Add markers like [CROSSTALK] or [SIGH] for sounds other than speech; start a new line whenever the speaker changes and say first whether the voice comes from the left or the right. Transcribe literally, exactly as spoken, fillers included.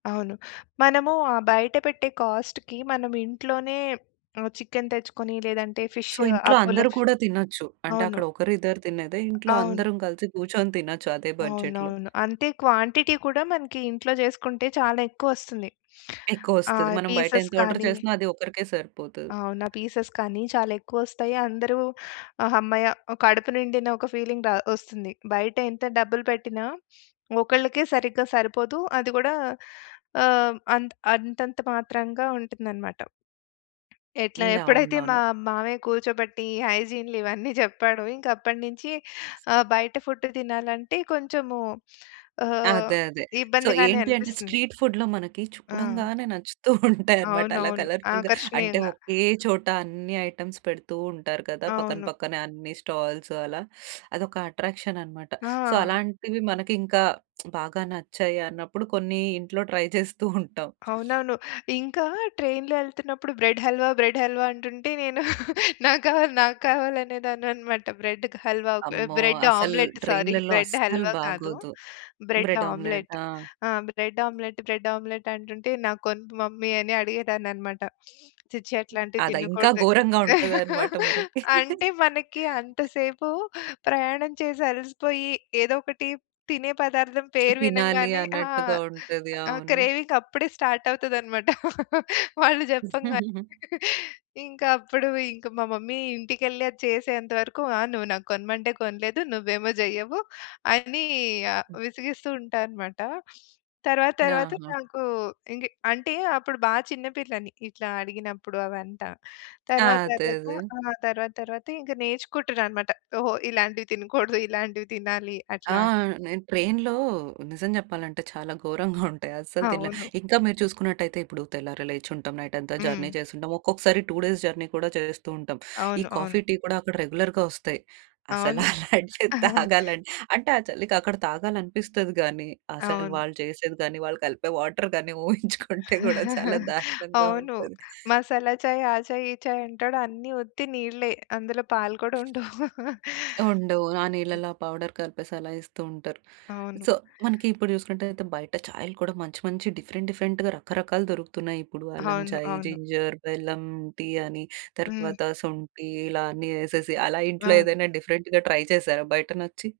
left: అవును. మనము ఆ బయట పెట్టే కాస్ట్‌కి మనం ఇంట్లోనే ఆహ్, చికెన్ తెచ్చుకొని లేదంటే ఫిష్,
right: సో, ఇంట్లో
left: అపోలో
right: అందరూ
left: ఫి
right: కూడా తినొచ్చు. అంటే
left: అవును.
right: అక్కడ ఒకరు ఇద్దరు తినేదే ఇంట్లో
left: అవును.
right: అందరం కలిసి కూర్చొని తినొచ్చు అదే బడ్జెట్‌లో.
left: అవునవును. అంతే క్వాంటిటీ కూడా మనకి ఇంట్లో చేసుకుంటే చాలా ఎక్కువొస్తుంది. ఆ!
right: ఎక్కువోస్తది. మనం బయట
left: పీసెస్
right: ఎంత ఆర్డర్
left: కానీ
right: చేసినా అది ఒక్కరికే సరిపోతది.
left: అవును. ఆ పీసెస్ కానీ చాలా ఎక్కువోస్తాయి. అందరూ ఆ హమ్మయ్య కడుపు నిండిన ఒక ఫీలింగ్ ద ఒస్తుంది. బయటెంత డబ్బులు పెట్టినా, ఒకళ్ళకే సరిగ్గా సరిపోదు. అది కూడా ఆహ్, అంత అంతంత మాత్రంగా ఉంటుందన్నమాట. ఎట్లా
right: హ్మ్.
left: ఎప్పుడైతే [GIGGLES] మా
right: అవునవును.
left: మామయ్య కూర్చోబెట్టి హైజీన్‌లు ఇవన్నీ చెప్పాడో, ఇంకప్పటినుంచి ఆ బయట ఫుడ్ తినాలంటే కొంచెము ఆహ్,
right: అదే అదే. సో
left: ఇబ్బందిగానే
right: ఏంటి అంటే,
left: అనిపిస్తుంది.
right: స్ట్రీట్ ఫుడ్‌లో మనకి
left: ఆ!
right: చూడంగానే నచ్చుతూ ఉంటాయన్నమాట. అలా
left: అవునవును.
right: కలర్‌ఫుల్‌గా, అంటే
left: ఆకర్షణీయంగా.
right: ఓకే చోట అన్ని ఐటెమ్స్ పెడుతూ ఉంటారు కదా! పక్కన
left: అవును.
right: పక్కనే అన్ని స్టాల్స్ అలా. అదొక అట్రాక్షన్ అన్నమాట. సో,
left: ఆహా!
right: అలాంటివి మనకింకా [SMACKS LIPS] బాగా నచ్చాయి అన్నప్పుడు, కొన్ని [GIGGLES] ఇంట్లో ట్రై చేస్తూ ఉంటాం.
left: అవునవును. ఇంకా ట్రైన్‌లో ఎళ్తున్నప్పుడు, "బ్రెడ్ హల్వా, బ్రెడ్ హల్వా" అంటుంటే నేను నాకావాలి, నాకావాలి అనేదానన్నమాట. బ్రెడ్ హల్వా,
right: అమ్మో!
left: బ్రెడ్
right: అసలు
left: ఆమ్లెట్. సారీ,
right: ట్రైన్‌లలో
left: బ్రెడ్
right: అస్సలు
left: హల్వా కాదు,
right: బాగోదు.
left: Bread
right: bread
left: omelette.
right: ఆమ్లెటా?
left: ఆ! "బ్రెడ్ ఆమ్లెట్, బ్రెడ్ ఆమ్లెట్" అంటుంటే నాకు కొనమ్మా మమ్మీ అని అడిగేదానన్నమాట. "ఛీ, ఛీ, అట్లాంటివి
right: అదా, ఇంకా
left: తినకూడదు."
right: ఘోరంగా ఉంటదన్నమాట
left: [LAUGHS]
right: మనకి. [LAUGHS]
left: అంటే మనకి అంతసేపు ప్రయాణం చేసి అలసిపోయి, ఏదోకటి తినే పదార్థం పేరు
right: తినాలి
left: వినంగానే ఆ!
right: అన్నట్టుగా ఉంటది.
left: ఆ
right: అవును.
left: క్రేవింగ్ అప్పుడే స్టార్ట్ అవుతదన్నమాట [LAUGHS] వాళ్ళు చెప్పంగానే.
right: [CHUCKLES]
left: ఇంకప్పుడు ఇంకా మా మమ్మీ ఇంటికేళ్లి అది చేసేంత వరకు, ఆ! నువ్వు నాకు కొనమంటే కొనలేదు, నువ్వేమో చెయ్యవు అని విసిగిస్తూ ఉంటానమాట. తరువాత తరువాత
right: ఆహా!
left: నాకు ఇంక అంటే అప్పుడు బా చిన్న పిల్లని, ఇట్లా అడిగినప్పుడు అవంట.
right: ఆ!
left: తర్వాత
right: అదే.
left: తర్వాత
right: అదే.
left: ఆ! తర్వాత తర్వాత ఇంకా నేర్చుకుంటాన్నమాట. ఓహో! ఇలాంటివి తినకూడదు, ఇలాంటివి తినాలి.
right: ఆ!
left: అట్లా అని.
right: నేను ట్రైన్‌లో నిజం చెప్పాలంటే చాలా ఘోరంగా [GIGGLES] ఉంటాయి. అస్సలు తినలేం.
left: అవును.
right: ఇంకా మీరు చూసుకున్నట్టయితే ఇప్పుడు తెల్లారి లేచుంటాం, నైట్ అంతా జర్నీ
left: హ్మ్.
right: చేసుంటాం. ఒక్కొక్కసారి టూ డేస్ జర్నీ కూడా చేస్తూ ఉంటాం. ఈ
left: అవును. అవును.
right: కాఫీ, టీ గూడా అక్కడ రెగ్యులర్‌గా వస్తాయి. అసలు
left: అవును.
right: అలాంటివి తాగాలంటే ఆ చలికి అక్కడ తాగాలననిపిస్తది కానీ, అసలు
left: అవును.
right: వాళ్ళు చేసేది కానీ, వాళ్ళు కలిపే వాటర్ గాని ఊహించుకుంటే కూడా [CHUCKLES] చాలా
left: [GIGGLES]
right: దారుణంగా
left: అవును.
right: ఉంటది.
left: మసాలా చాయ్, ఆ చాయ్, ఈ చాయ్ అంటాడు అన్ని ఉత్తి నీళ్ళే అందులో పాలు కూడుండవు.
right: ఉండవు. ఆ
left: [CHUCKLES]
right: నీళ్ళలో ఆ పౌడర్ కలిపేసి అలా ఇస్తూ ఉంటారు.
left: అవును.
right: సో, మనకి ఇప్పుడు చూసుకున్నట్టయితే బయట చాయలు కూడా మంచి మంచి డిఫరెంట్ డిఫరెంట్‌గా రకరకాలు దొరుకుతున్నాయి. ఇప్పుడు అల్లం
left: అవును.
right: చాయ్,
left: అవును.
right: జింజర్, బెల్లం టీ అని,
left: హ్మ్.
right: తర్వాత శొంఠి, ఇలా అన్నీ ఏసేసి అలా ఇంట్లో
left: అవును.
right: ఏదైనా డిఫరెంట్‌గా ట్రై చేసారా బయటనచ్చి?